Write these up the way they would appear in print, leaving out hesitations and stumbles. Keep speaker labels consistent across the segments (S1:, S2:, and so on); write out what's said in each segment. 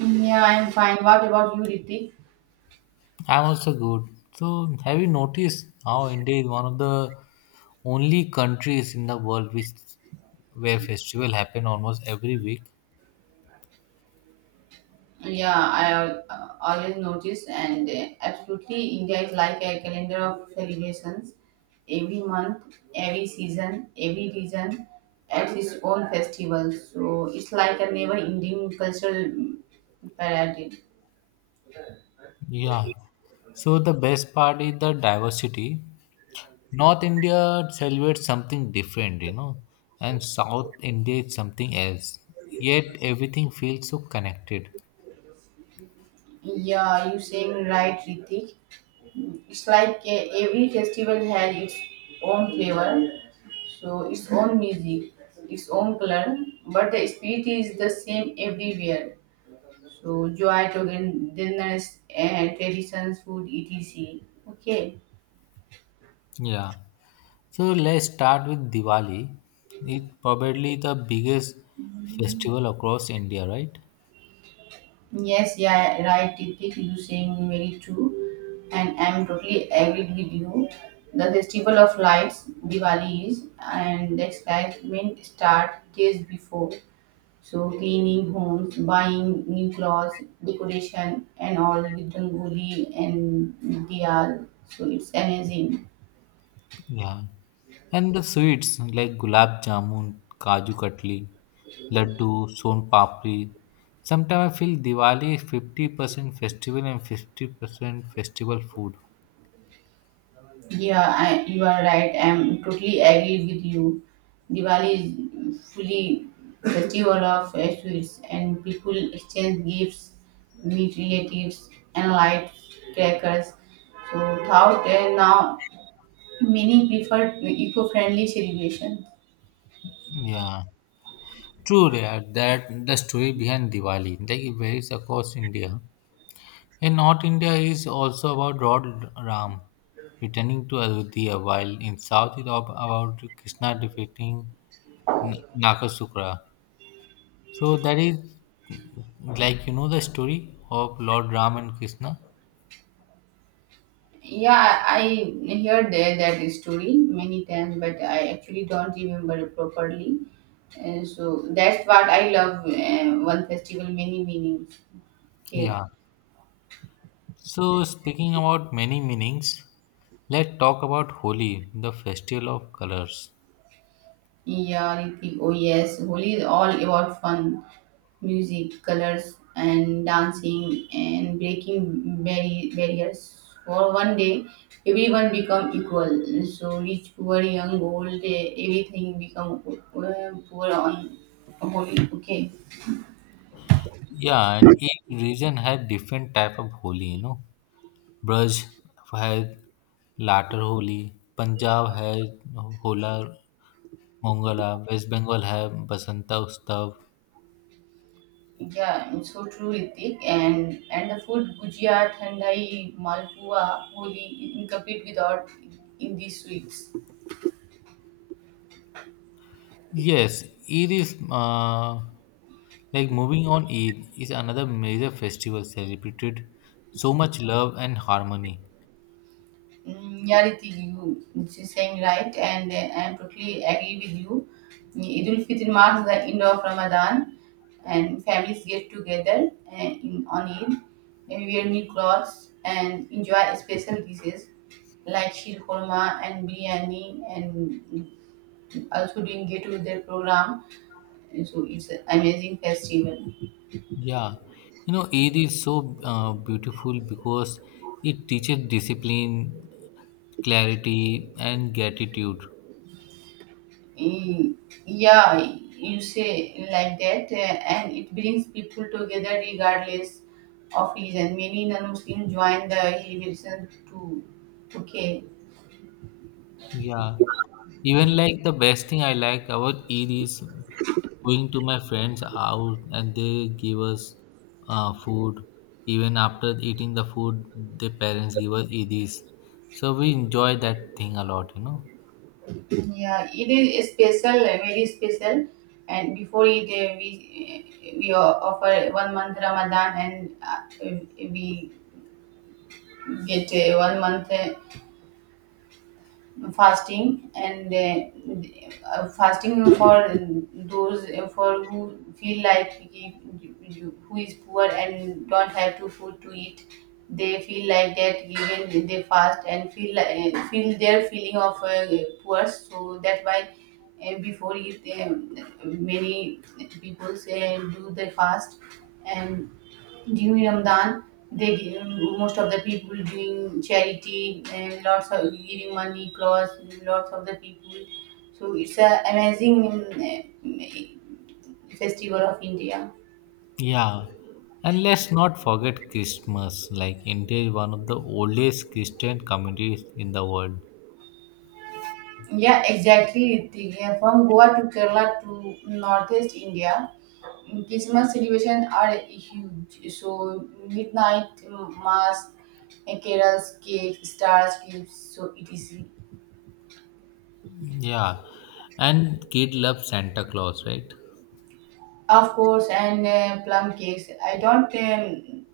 S1: Yeah, I'm fine. What about you, Ritik?
S2: I'm also good. So, have you noticed how India is one of the only countries in the world which where festival happen almost every week?
S1: Yeah, I always notice, and absolutely, India is like a calendar of celebrations. Every month, every season, every region has its own festival. So it's like a never-ending cultural parade.
S2: Yeah. So the best part is the diversity. North India celebrates something different, and South India is something else. Yet everything feels so connected.
S1: Yeah, you saying right, Ritik. It's like every festival had its own flavor, so its own music, its own color, but the spirit is the same everywhere. So joy, togetherness, and traditions, food, etc. Okay.
S2: Yeah. So let's start with Diwali. It's probably the biggest festival across India, right?
S1: Yes, yeah, right, Titik, you saying very true, and I'm totally agreed with you. The festival of lights, Diwali is, and the excitement start days before. So cleaning homes, buying new clothes, decoration, and all with rangoli and diyal. So it's amazing.
S2: Yeah. And the sweets like gulab jamun, kaju katli, laddu, son papri. Sometimes I feel Diwali is 50% festival and 50% festival food.
S1: Yeah, you are right. I'm totally agree with you. Diwali is fully festival of sweets, and people exchange gifts, meet relatives, and light crackers. So thought and now many prefer eco-friendly celebration.
S2: Yeah. True, yeah, that the story behind Diwali, like it varies across India. In North India is also about Lord Ram returning to Ayodhya, while in South it is about Krishna defeating Nakasukra. So that is like the story of Lord Ram and Krishna.
S1: Yeah, I heard that story many times, but I actually don't remember it properly. So that's what I love. One festival, many meanings. Okay.
S2: Yeah. So speaking about many meanings, let's talk about Holi, the festival of colors.
S1: Yeah, Ritik. Oh yes, Holi is all about fun, music, colors, and dancing, and breaking barriers. For one day, everyone become equal. So rich, poor, young, old, everything become poor on Holi. Okay.
S2: Yeah, and each region has different type of Holi. You know, Braj has Latter Holi, Punjab has Hola Mongala, West Bengal have Basanta Ustav.
S1: Yeah, it's so true, Ritik. And the food gujia, thandai, malpua, holi incomplete without in these sweets.
S2: Yes, Eid is like moving on. Eid is another major festival celebrated so much love and harmony.
S1: Yeah, Ritik, you she's saying right, and I totally agree with you. Eid ul Fitr marks the end of Ramadan, and families get together, in on Eid, and wear new clothes and enjoy special dishes like shir khurma and biryani, and also doing get together program. So it's an amazing festival.
S2: Yeah, Eid is so beautiful because it teaches discipline, clarity, and gratitude.
S1: Y- yeah, you say like that, and it brings people together regardless of religion. Many non-muslims join the celebration too. Okay.
S2: Yeah. Even like the best thing I like about it is going to my friends out and they give us food. Even after eating the food, the parents give us edis. So we enjoy that thing a lot.
S1: Yeah, it is special, very special. And before it, we offer one month ramadan, and we get one month fasting, and fasting for those, for who feel like who is poor and don't have to food to eat. They feel like that, given they fast and feel their feeling of poor. So that's why, before it, many people say do the fast. And during Ramadan, most of the people doing charity and lots of giving money, clothes, lots of the people. So it's a amazing, festival of India.
S2: Yeah. And let's not forget Christmas. Like India is one of the oldest Christian communities in the world.
S1: Yeah, exactly, Ritika. From Goa to Kerala to Northeast India, Christmas celebrations are huge. So midnight, mass, carols, cake, stars, gifts. So it is.
S2: Yeah. And kid love Santa Claus, right?
S1: Of course, and plum cakes.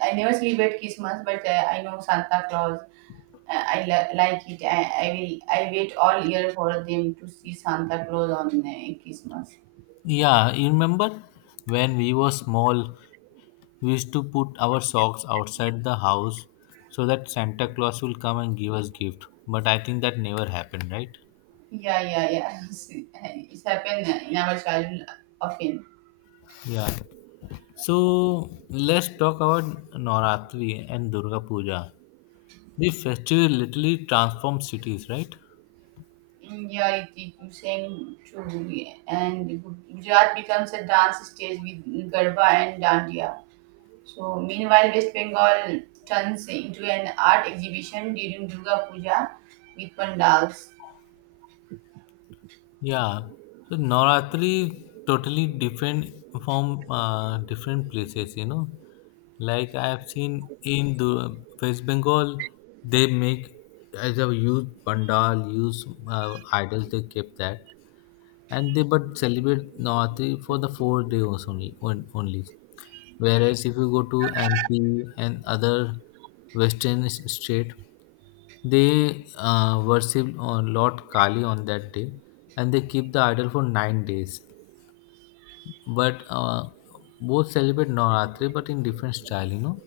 S1: I never celebrate Christmas, but I know Santa Claus. I like it. I will. I wait all year for them to see Santa Claus on Christmas.
S2: Yeah, you remember when we were small, we used to put our socks outside the house so that Santa Claus will come and give us gift. But I think that never happened, right?
S1: Yeah, yeah, yeah. It's happened in our childhood often.
S2: Yeah. So let's talk about Navratri and Durga Puja. The festival literally transforms cities, right?
S1: Yeah, it is same true. And Gujarat becomes a dance stage with Garba and Dandiya. So, meanwhile, West Bengal turns into an art exhibition during Durga Puja with pandals.
S2: Yeah, so Navratri totally different from different places. Like I have seen in the West Bengal, they make as a huge pandal, use idols. They keep that, and they but celebrate Navratri for the 4 days only. Only, whereas if you go to MP and other Western state, they worship Lord Kali on that day and they keep the idol for 9 days. But both celebrate Navratri but in different style.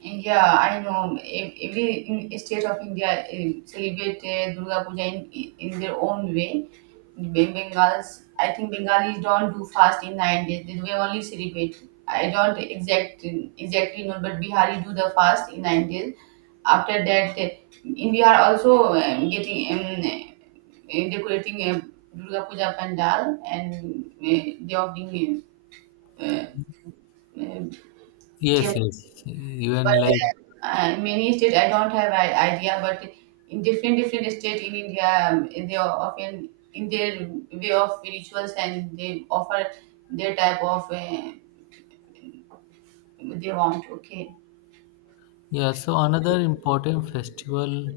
S1: Yeah, I know. Every state of India, celebrate, Durga Puja in their own way. Bengals, I think Bengalis don't do fast in 9 days. They only celebrate. I don't exactly know, but Bihari do the fast in 9 days. After that, in Bihar also, getting, decorating a Durga Puja pandal, and they offering,
S2: Yes,
S1: uh,
S2: yes. Even
S1: but
S2: like,
S1: many states I don't have an idea, but in different states in India, they are often in their way of rituals, and they offer their type of, they want. Okay.
S2: yeah, so another important festival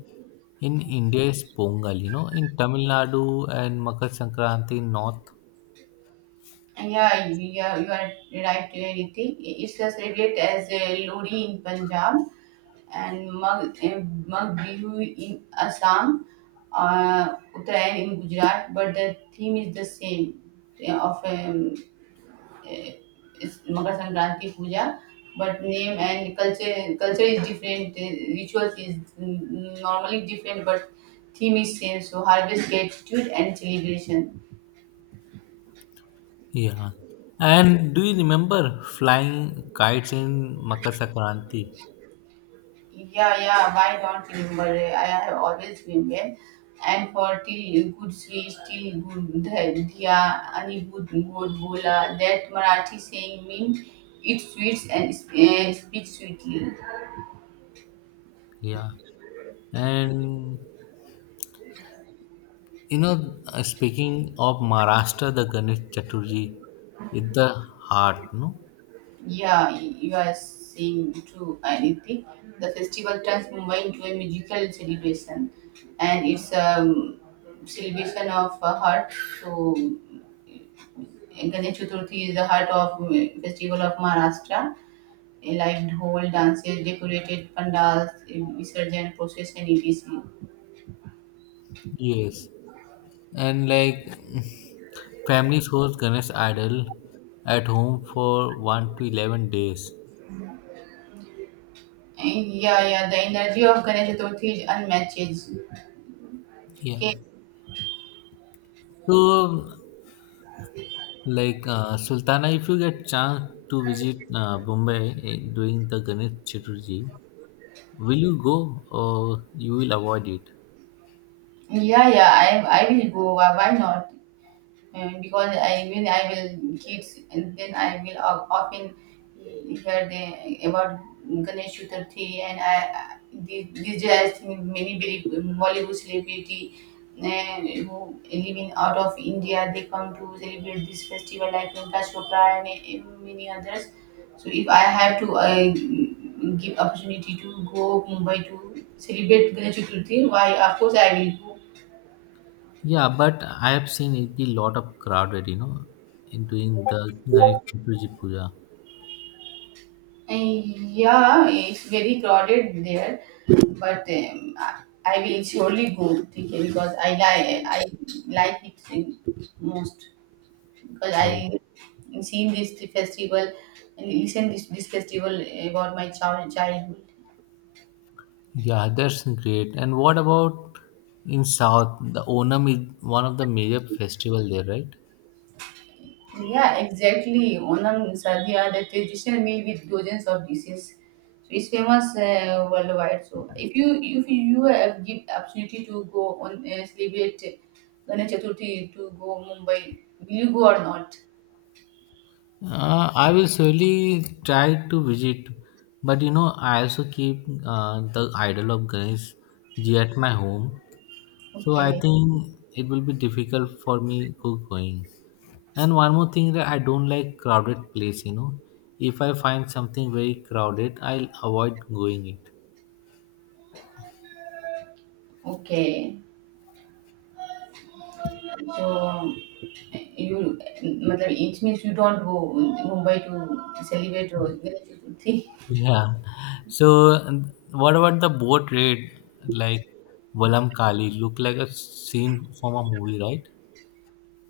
S2: in India is Pongal, in Tamil Nadu and Makar Sankranti in North.
S1: Yeah, yeah, you are right, Riti. It's a celebrate as a Lodi in Punjab, and Mag Bihu in Assam, Uttarayan in Gujarat, but the theme is the same, of eh, is Makar Sankranti puja, but name and culture is different. Rituals is, normally different, but theme is same. So harvest, gratitude, and celebration.
S2: Yeah. And do you remember flying kites in Makar Sankranti?
S1: Yeah, yeah. Why don't remember? I have always remembered. And for till good sweet, till good dhya, ani good good bola. That Marathi saying means it sweets and, speaks sweetly.
S2: Yeah. And speaking of Maharashtra, the Ganesh Chaturthi is the heart, no?
S1: Yeah, you are saying true, Aditi. The festival turns Mumbai into a musical celebration, and it's a celebration of a heart. So Ganesh Chaturthi is the heart of, festival of Maharashtra. A live dhol, dances, decorated pandals, visurgent procession, etc.
S2: Yes. And like families host Ganesh idol at home for 1 to 11 days.
S1: And Yeah, yeah, the energy of Ganesh Chaturthi is unmatched.
S2: Yeah.
S1: Okay.
S2: So, like Sultana, if you get chance to visit Bombay during the Ganesh Chaturthi, will you go or you will avoid it?
S1: Yeah, yeah, I will go. Why not? And because I, when I will kids, and then I will often hear the about Ganesh Chaturthi. And I, this day, I think many very Bollywood celebrity, who live in out of India, they come to celebrate this festival, like Prakash Chopra and, many others. So if I have to, give opportunity to go Mumbai to celebrate Ganesh Chaturthi, why of course I will go.
S2: Yeah, but I have seen it be lot of crowded, in doing the Ganesh Chaturthi Puja.
S1: Yeah, it's very crowded there, but, I will surely go, okay, because I like it most, because
S2: Oh,
S1: I seen this festival and listen this festival about my childhood.
S2: yeah, that's great. And what about in South? The Onam is one of the major festival there, right?
S1: Yeah, exactly. Onam Sadia, the traditional meal with dozens of dishes. So it's famous, worldwide. So if you have give opportunity to go on, celebrate Ganesh Chaturthi to go Mumbai, will you go or not?
S2: I will surely try to visit, but I also keep the idol of Ganesh ji at my home, so I
S1: Okay,
S2: think it will be difficult for me going. And one more thing that I don't like crowded place. If I find something very crowded, I'll avoid going it.
S1: okay. So you, मतलब, it means you don't go Mumbai to celebrate Ganesh Chaturthi.
S2: Yeah. So and what about the boat raid? Like Valam Kali look like a scene from a movie, right?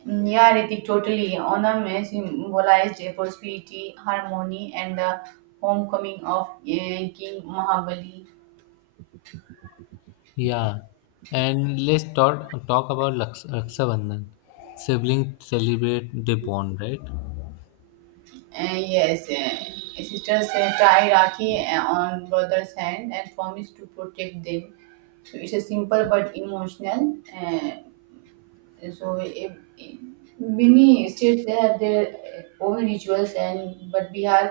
S1: Yeah, Ritik, totally. Onam, symbolized, prosperity, harmony, and the homecoming of, King Mahabali.
S2: Yeah. And let's talk about Raksha Bandhan. Siblings celebrate the bond, right?
S1: Yes, sisters, tie Rakhi, on brother's hand, and promise to protect them. So it's a simple but emotional. So many states, they have their own rituals. And but bihar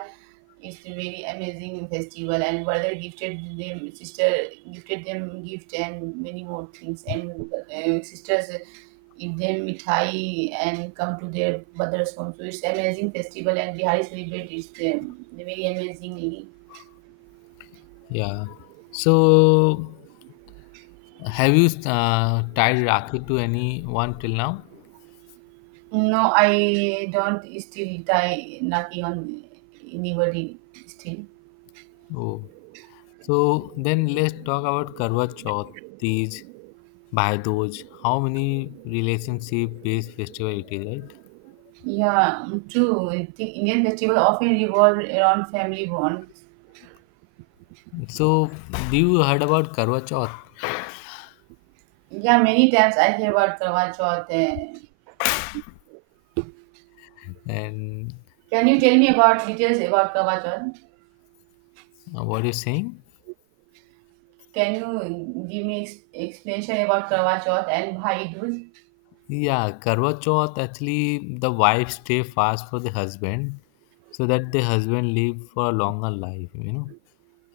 S1: is a very amazing festival, and brother gifted them, sister gifted them gift and many more things. And sisters give them mithai and come to their brother's home. So it's amazing festival, and bihari celebrate it's, very amazingly.
S2: Yeah. So have you tied Rakhi to anyone till now?
S1: No, I don't still tie naki on anybody still.
S2: Oh. So then let's talk about Karwa Chauth, Tej, Bhai Doj. How many relationship-based festival it is, right?
S1: Yeah, true. I think Indian festival often revolve around family bonds.
S2: So do you heard about Karwa Chauth?
S1: Yeah, many times I hear about Karwa Chauth. Eh.
S2: And
S1: Can you tell me about details about Karwa Chauth?
S2: what you saying?
S1: Can you give me explanation about Karwa Chauth and Bhai Dooj?
S2: Yeah, Karwa Chauth actually the wife stay fast for the husband, so that the husband live for a longer life,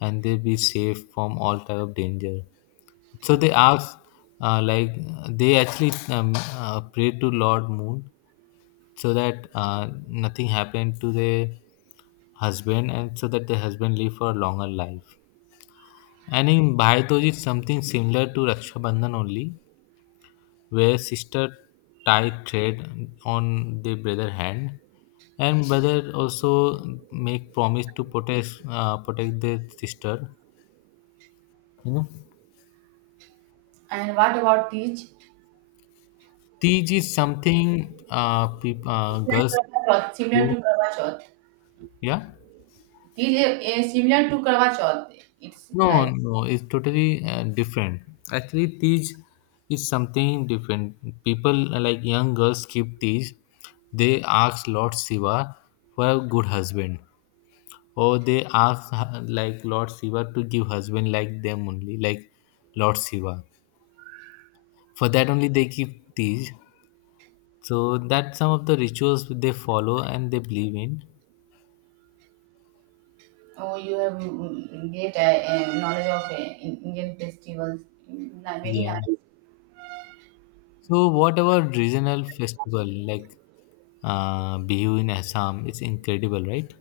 S2: and they be safe from all type of danger. So they ask, like they actually pray to Lord Moon so that nothing happened to the husband and so that the husband live for a longer life. And in Bhai Dooj, it's something similar to Raksha Bandhan only, where sister tie thread on the brother hand, and brother also make promise to protect their sister. You know,
S1: And what about Teach?
S2: Tej is something peop
S1: It's like
S2: girls
S1: Karwa Chauth, similar to
S2: do.
S1: Karwa Chauth.
S2: Yeah.
S1: Teach is, similar to Karwa Chauth. It's
S2: No,
S1: like
S2: no, it's totally different. Actually, Tej is something different. People like young girls keep Tej. They ask Lord Shiva for a good husband, or they ask like Lord Shiva to give husband like them only, like Lord Shiva. For that only they keep Tej. So that's some of the rituals they follow and they believe in.
S1: oh, you have, great, knowledge of, Indian festivals. Many
S2: Yeah.
S1: nice.
S2: So whatever regional festival like Bihu in Assam, it's incredible, right?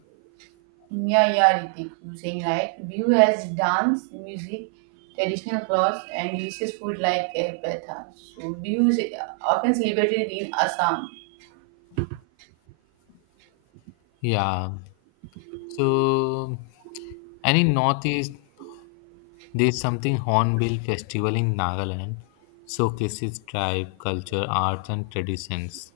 S1: Yeah, yeah, Ritik, you're saying right. Bihu has dance, music, traditional clothes, and delicious food like, petha. So Bihu is, often celebrated in Assam.
S2: Yeah. So, and in Northeast, there's something Hornbill Festival in Nagaland, showcases tribe, culture, arts, and traditions.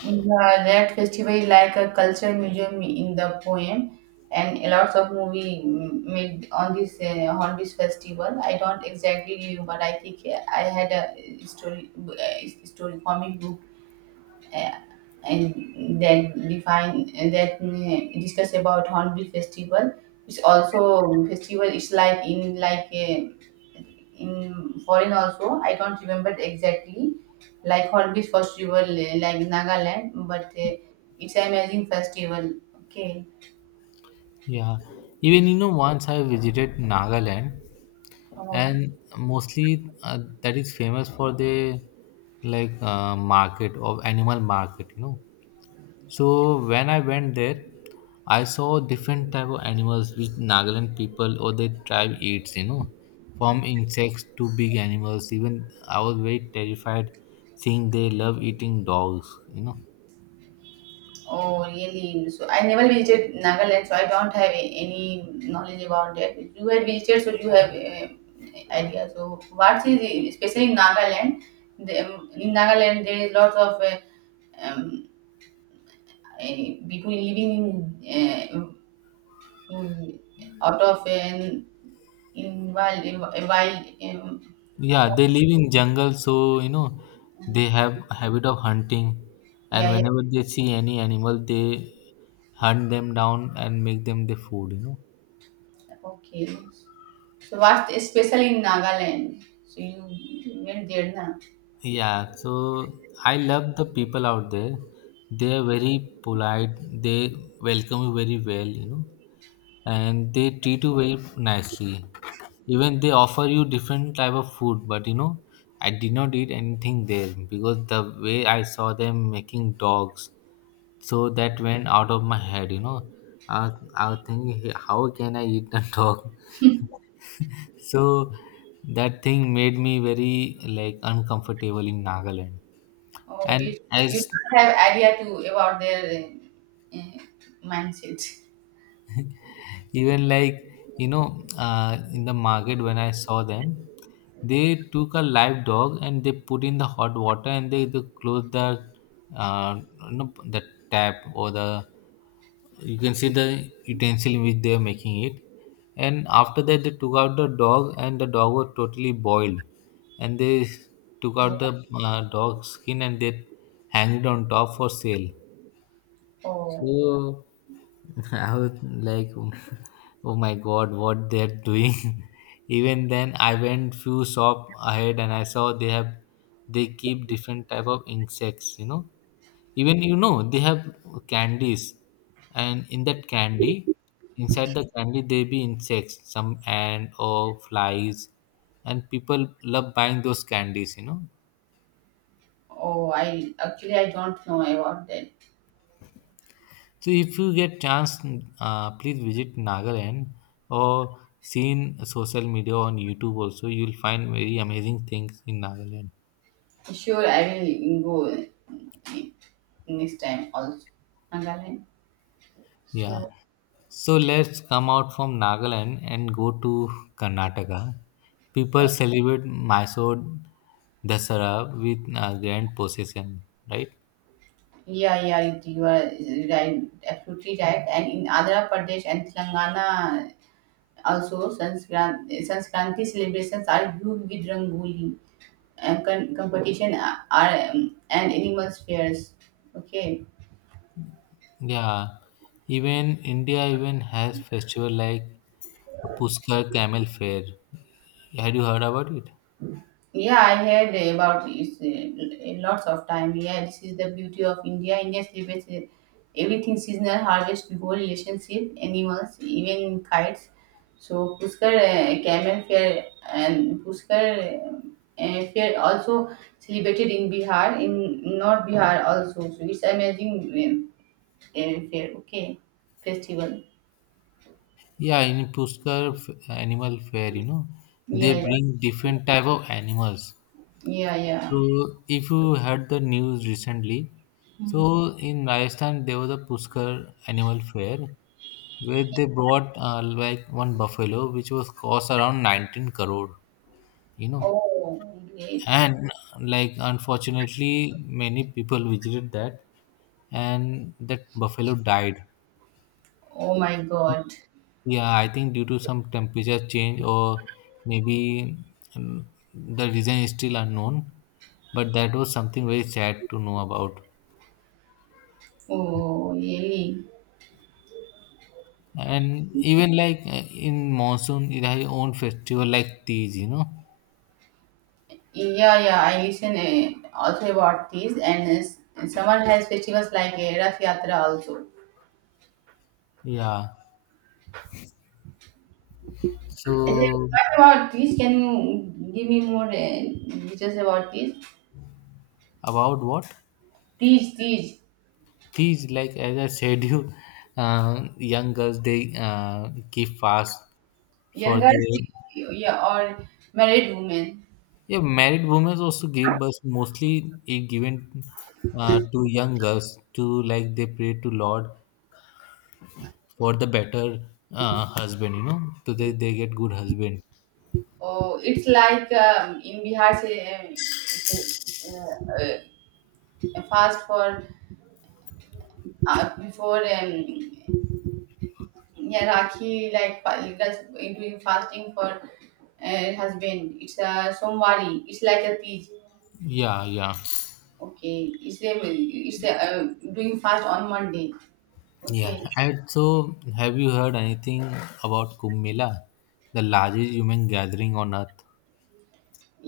S1: Yeah, that festival is like a cultural museum in the poem, and a lot of movie, made on this, on this festival. I don't exactly remember, but I think, I had a story, story comic book, uh, and then define, and then, discuss about hornbill festival. It's also, festival, it's like in, like, in foreign also, I don't remember exactly, like hornbill festival, like nagaland, but, it's an amazing festival. Okay.
S2: Yeah. Even, once I visited Nagaland,
S1: Oh.
S2: and mostly that is famous for the like market of animal market. So when I went there, I saw different type of animals which Nagaland people or their tribe eats. From insects to big animals. Even I was very terrified seeing they love eating dogs. You know,
S1: Oh, really? So I never visited Nagaland, so I don't have any knowledge about that. You had visited, so you have, idea. So what is especially in Nagaland? In Nagaland, there is lots of, um, uh, people living in out of an, in wild.
S2: yeah, they live in jungle, so they have a habit of hunting, and
S1: Yeah, yeah.
S2: whenever they see any animal, they hunt them down and make them the food.
S1: Okay. So what's special in Nagaland? So you went there, na?
S2: Yeah, so I love the people out there. They are very polite. They welcome you very well, and they treat you very nicely. Even they offer you different type of food, but I did not eat anything there because the way I saw them making dogs, so that went out of my head. I was thinking, "Hey, how can I eat a dog?" So that thing made me very like uncomfortable in Nagaland,
S1: Oh,
S2: and
S1: you
S2: as
S1: don't have idea to about their, uh, uh, mindset.
S2: even like in the market when I saw them, they took a live dog and they put in the hot water, and they close the uh, the tap, or the you can see the utensil in which they are making it, and after that they took out the dog and the dog was totally boiled, and they took out the dog skin and they hang it on top for sale.
S1: Oh,
S2: So I was like, oh oh my god, what they're doing. Even then, I went few shop ahead and I saw they keep different type of insects. Even they have candies, and in that candy, inside the candy they be insects, some ant or flies, and people love buying those candies.
S1: oh, I actually, I don't know about that.
S2: So if you get chance, please visit Nagaland or seen social media on YouTube also. You'll find very amazing things in Nagaland.
S1: Sure, I will go, next time also. Nagaland.
S2: Yeah.
S1: So
S2: So let's come out from Nagaland and go to Karnataka. People celebrate Mysore Dasara with a grand procession, right?
S1: yeah, yeah, you are right, absolutely right. And in Andhra Pradesh and Telangana also Sanskranti celebrations are huge with Rangoli. Competition, are, and animals fairs. Okay.
S2: Yeah. Even India even has festival like Pushkar Camel Fair. Had you heard about it?
S1: Yeah, I heard about this, lots of time. Yeah, this is the beauty of India. India celebrates, everything seasonal harvest, whole relationship, animals, even kites. So Pushkar, Camel Fair, and Pushkar, Fair also celebrated in Bihar, in North Bihar also. So it's amazing, fair. Okay, festival.
S2: Yeah, in Pushkar animal fair, they
S1: Yeah, yeah,
S2: bring different type of animals.
S1: yeah, yeah.
S2: So if you heard the news recently,
S1: Mm.
S2: so in Rajasthan there was a Pushkar animal fair where they brought like one buffalo which was cost around 19 crore, you know.
S1: Oh, great.
S2: And like unfortunately many people visited that and that buffalo died.
S1: Oh my God.
S2: Yeah, I think due to some temperature change or maybe um, the reason is still unknown, but that was something very sad to know about.
S1: Oh, really?
S2: And even like in monsoon, it has its own festival like Tej.
S1: Yeah, yeah. I listen, also about this, and, summer has festivals like, Rath Yatra also.
S2: Yeah.
S1: And then
S2: So
S1: what about this? Can you give me more, details about this?
S2: about what?
S1: These
S2: Tej, like as I said, young girls they keep fast for
S1: younger,
S2: the.
S1: yeah, or married women.
S2: Yeah, married women also give birth mostly is given to young girls to like they pray to Lord for the better husband, so they get good husband.
S1: Oh, it's like, in Bihar, say, um, uh, fast for, before. Yeah, rakhi like that's doing fasting for, husband. It's a somvari, it's like a peach.
S2: Yeah, yeah,
S1: Okay, it's a doing fast on monday.
S2: yeah.
S1: Okay.
S2: And so, have you heard anything about Kumbh Mela, the largest human gathering on earth?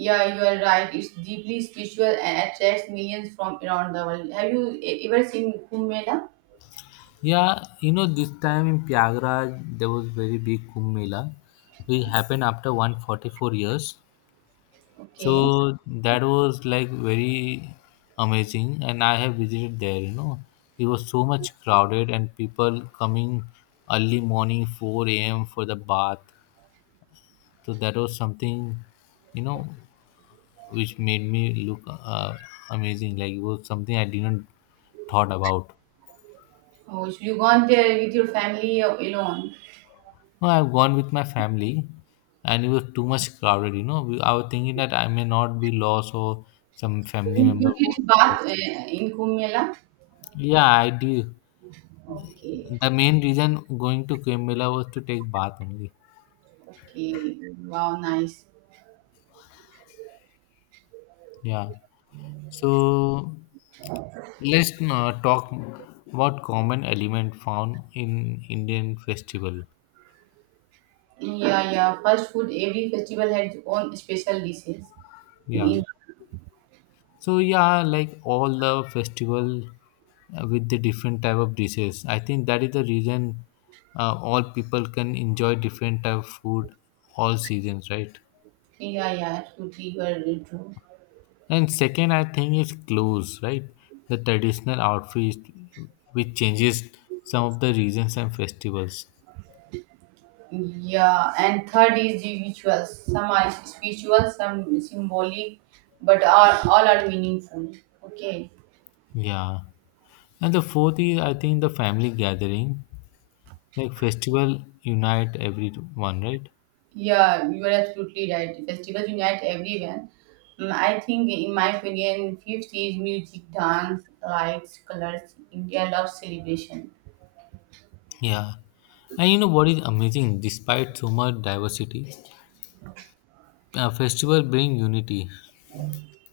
S1: Yeah, you are right, it's deeply spiritual and attracts millions from around the world. Have you ever seen kumbh mela?
S2: Yeah, this time in Prayagraj there was very big Kumbh Mela, which happened after 144 years.
S1: Okay.
S2: So that was like very amazing, and I have visited there. It was so much crowded and people coming early morning, 4 a.m. for the bath. So that was something, you know, which made me look amazing. Like it was something I didn't thought about.
S1: Oh, so you gone there with your family or alone?
S2: No, I've gone with my family, and it was too much crowded. I was thinking that I may not be lost or some
S1: So
S2: family
S1: you
S2: member
S1: did
S2: won't be
S1: bath,
S2: lost.
S1: in kumbh mela?
S2: Yeah, I do.
S1: Okay.
S2: The main reason going to Kumbh was to take bath only.
S1: Okay, wow, nice.
S2: Yeah. So let's talk about common element found in Indian festival.
S1: Yeah, yeah. First food, every festival had its own special dishes.
S2: Yeah.
S1: In
S2: So yeah, like all the festival with the different type of dishes. I think that is the reason all people can enjoy different type of food all seasons, right?
S1: India, yeah, yeah, absolutely, you are true.
S2: And second, I think is clothes, right? The traditional outfits, which changes some of the regions and festivals.
S1: Yeah, and third is the rituals. Some are spiritual, some symbolic, but are all are meaningful. Okay.
S2: Yeah. And the fourth is, I think, the family gathering. Like festival unite everyone, right?
S1: Yeah, you are absolutely right. Festivals unite everyone. I think, in my opinion, fifth is music, dance, lights, colors. India loves celebration.
S2: Yeah. And you know what is amazing? Despite so much diversity, a festival bring unity.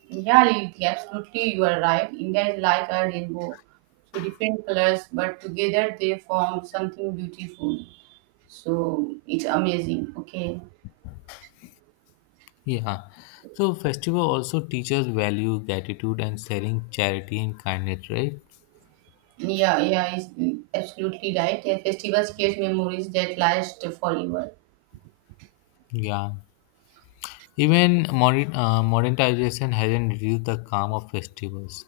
S1: Yeah, Liti, absolutely, you are right. India is like a rainbow, so different colors, but together they form something beautiful. So it's amazing. Okay.
S2: Yeah. So festival also teaches value, gratitude, and sharing charity and kindness, right?
S1: Yeah, yeah, it's absolutely right. A festivals create memories that last forever.
S2: Yeah. Even modernization hasn't reduced the calm of festivals.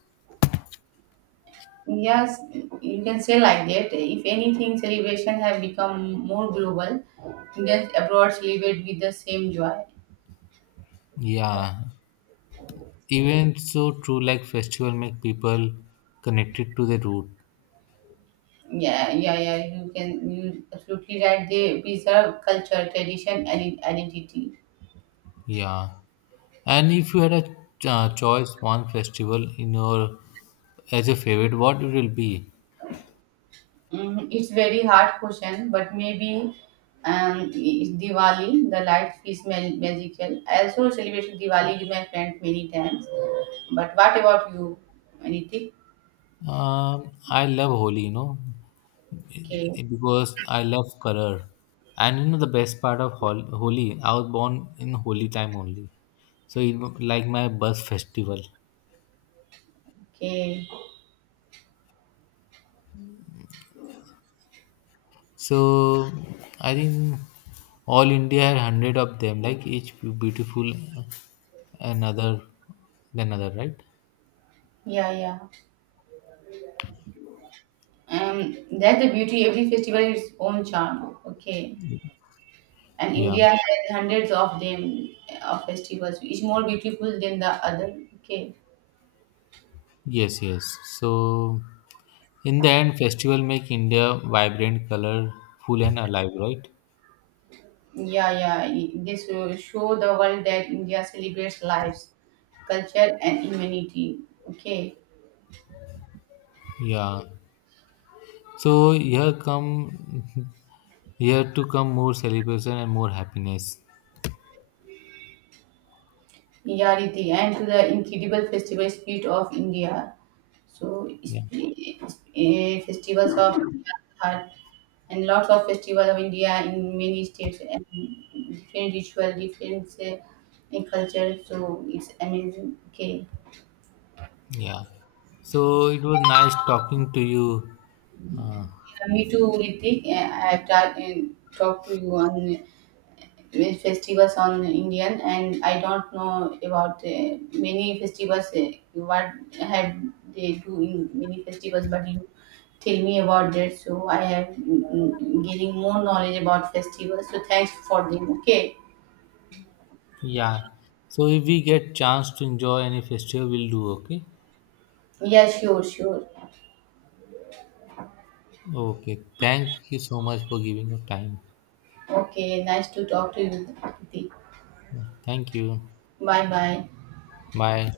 S1: Yes, you can say like that. If anything, celebration have become more global. Indians abroad celebrate with the same joy.
S2: Yeah, even so, true like festival make people connected to the root.
S1: Yeah, yeah, yeah. You absolutely right. They preserve culture, tradition, and identity.
S2: Yeah, and if you had a choice one festival in your as your favorite, what it will be?
S1: It's very hard question, but maybe, Diwali, the light is magical. I also celebrated Diwali with my friend many times. But what about you? Anything?
S2: I love Holi,
S1: Okay,
S2: because I love color. And you know the best part of Holi, I was born in Holi time only. So it was like my birth festival.
S1: okay.
S2: So I think all India had hundred of them, like each beautiful another than other, right?
S1: Yeah, yeah. Um, that's the beauty. Every festival has its own charm. Okay. And
S2: Yeah.
S1: India has hundreds of them of festivals, which more beautiful than the other. Okay,
S2: Yes, yes. So in the end, festival make India vibrant, colorful, and alive, right?
S1: yeah, yeah. This will show the world that India celebrates lives, culture, and humanity. Okay,
S2: Yeah. So here to come more celebration and more happiness.
S1: yeah, Riti, and to the incredible festival spirit of India. So, it's,
S2: Yeah.
S1: it's, eh, festivals of heart, and lots of festivals of India in many states, and different ritual, different, culture. So it's amazing. Okay.
S2: Yeah. So it was nice talking to you. Uh,
S1: Yeah, me too, Ritik. I've tried and talked to you on, festivals on Indian, and I don't know about, many festivals. What have they do in many festivals? But you tell me about that, so I have, getting more knowledge about festivals. So thanks for them. Okay.
S2: Yeah. So if we get chance to enjoy any festival, we'll do okay.
S1: Yeah, sure, sure.
S2: Okay. Thank you so much for giving your time.
S1: Okay, nice to talk to you, Ritik.
S2: Yeah. Thank you.
S1: Bye, bye.
S2: Bye.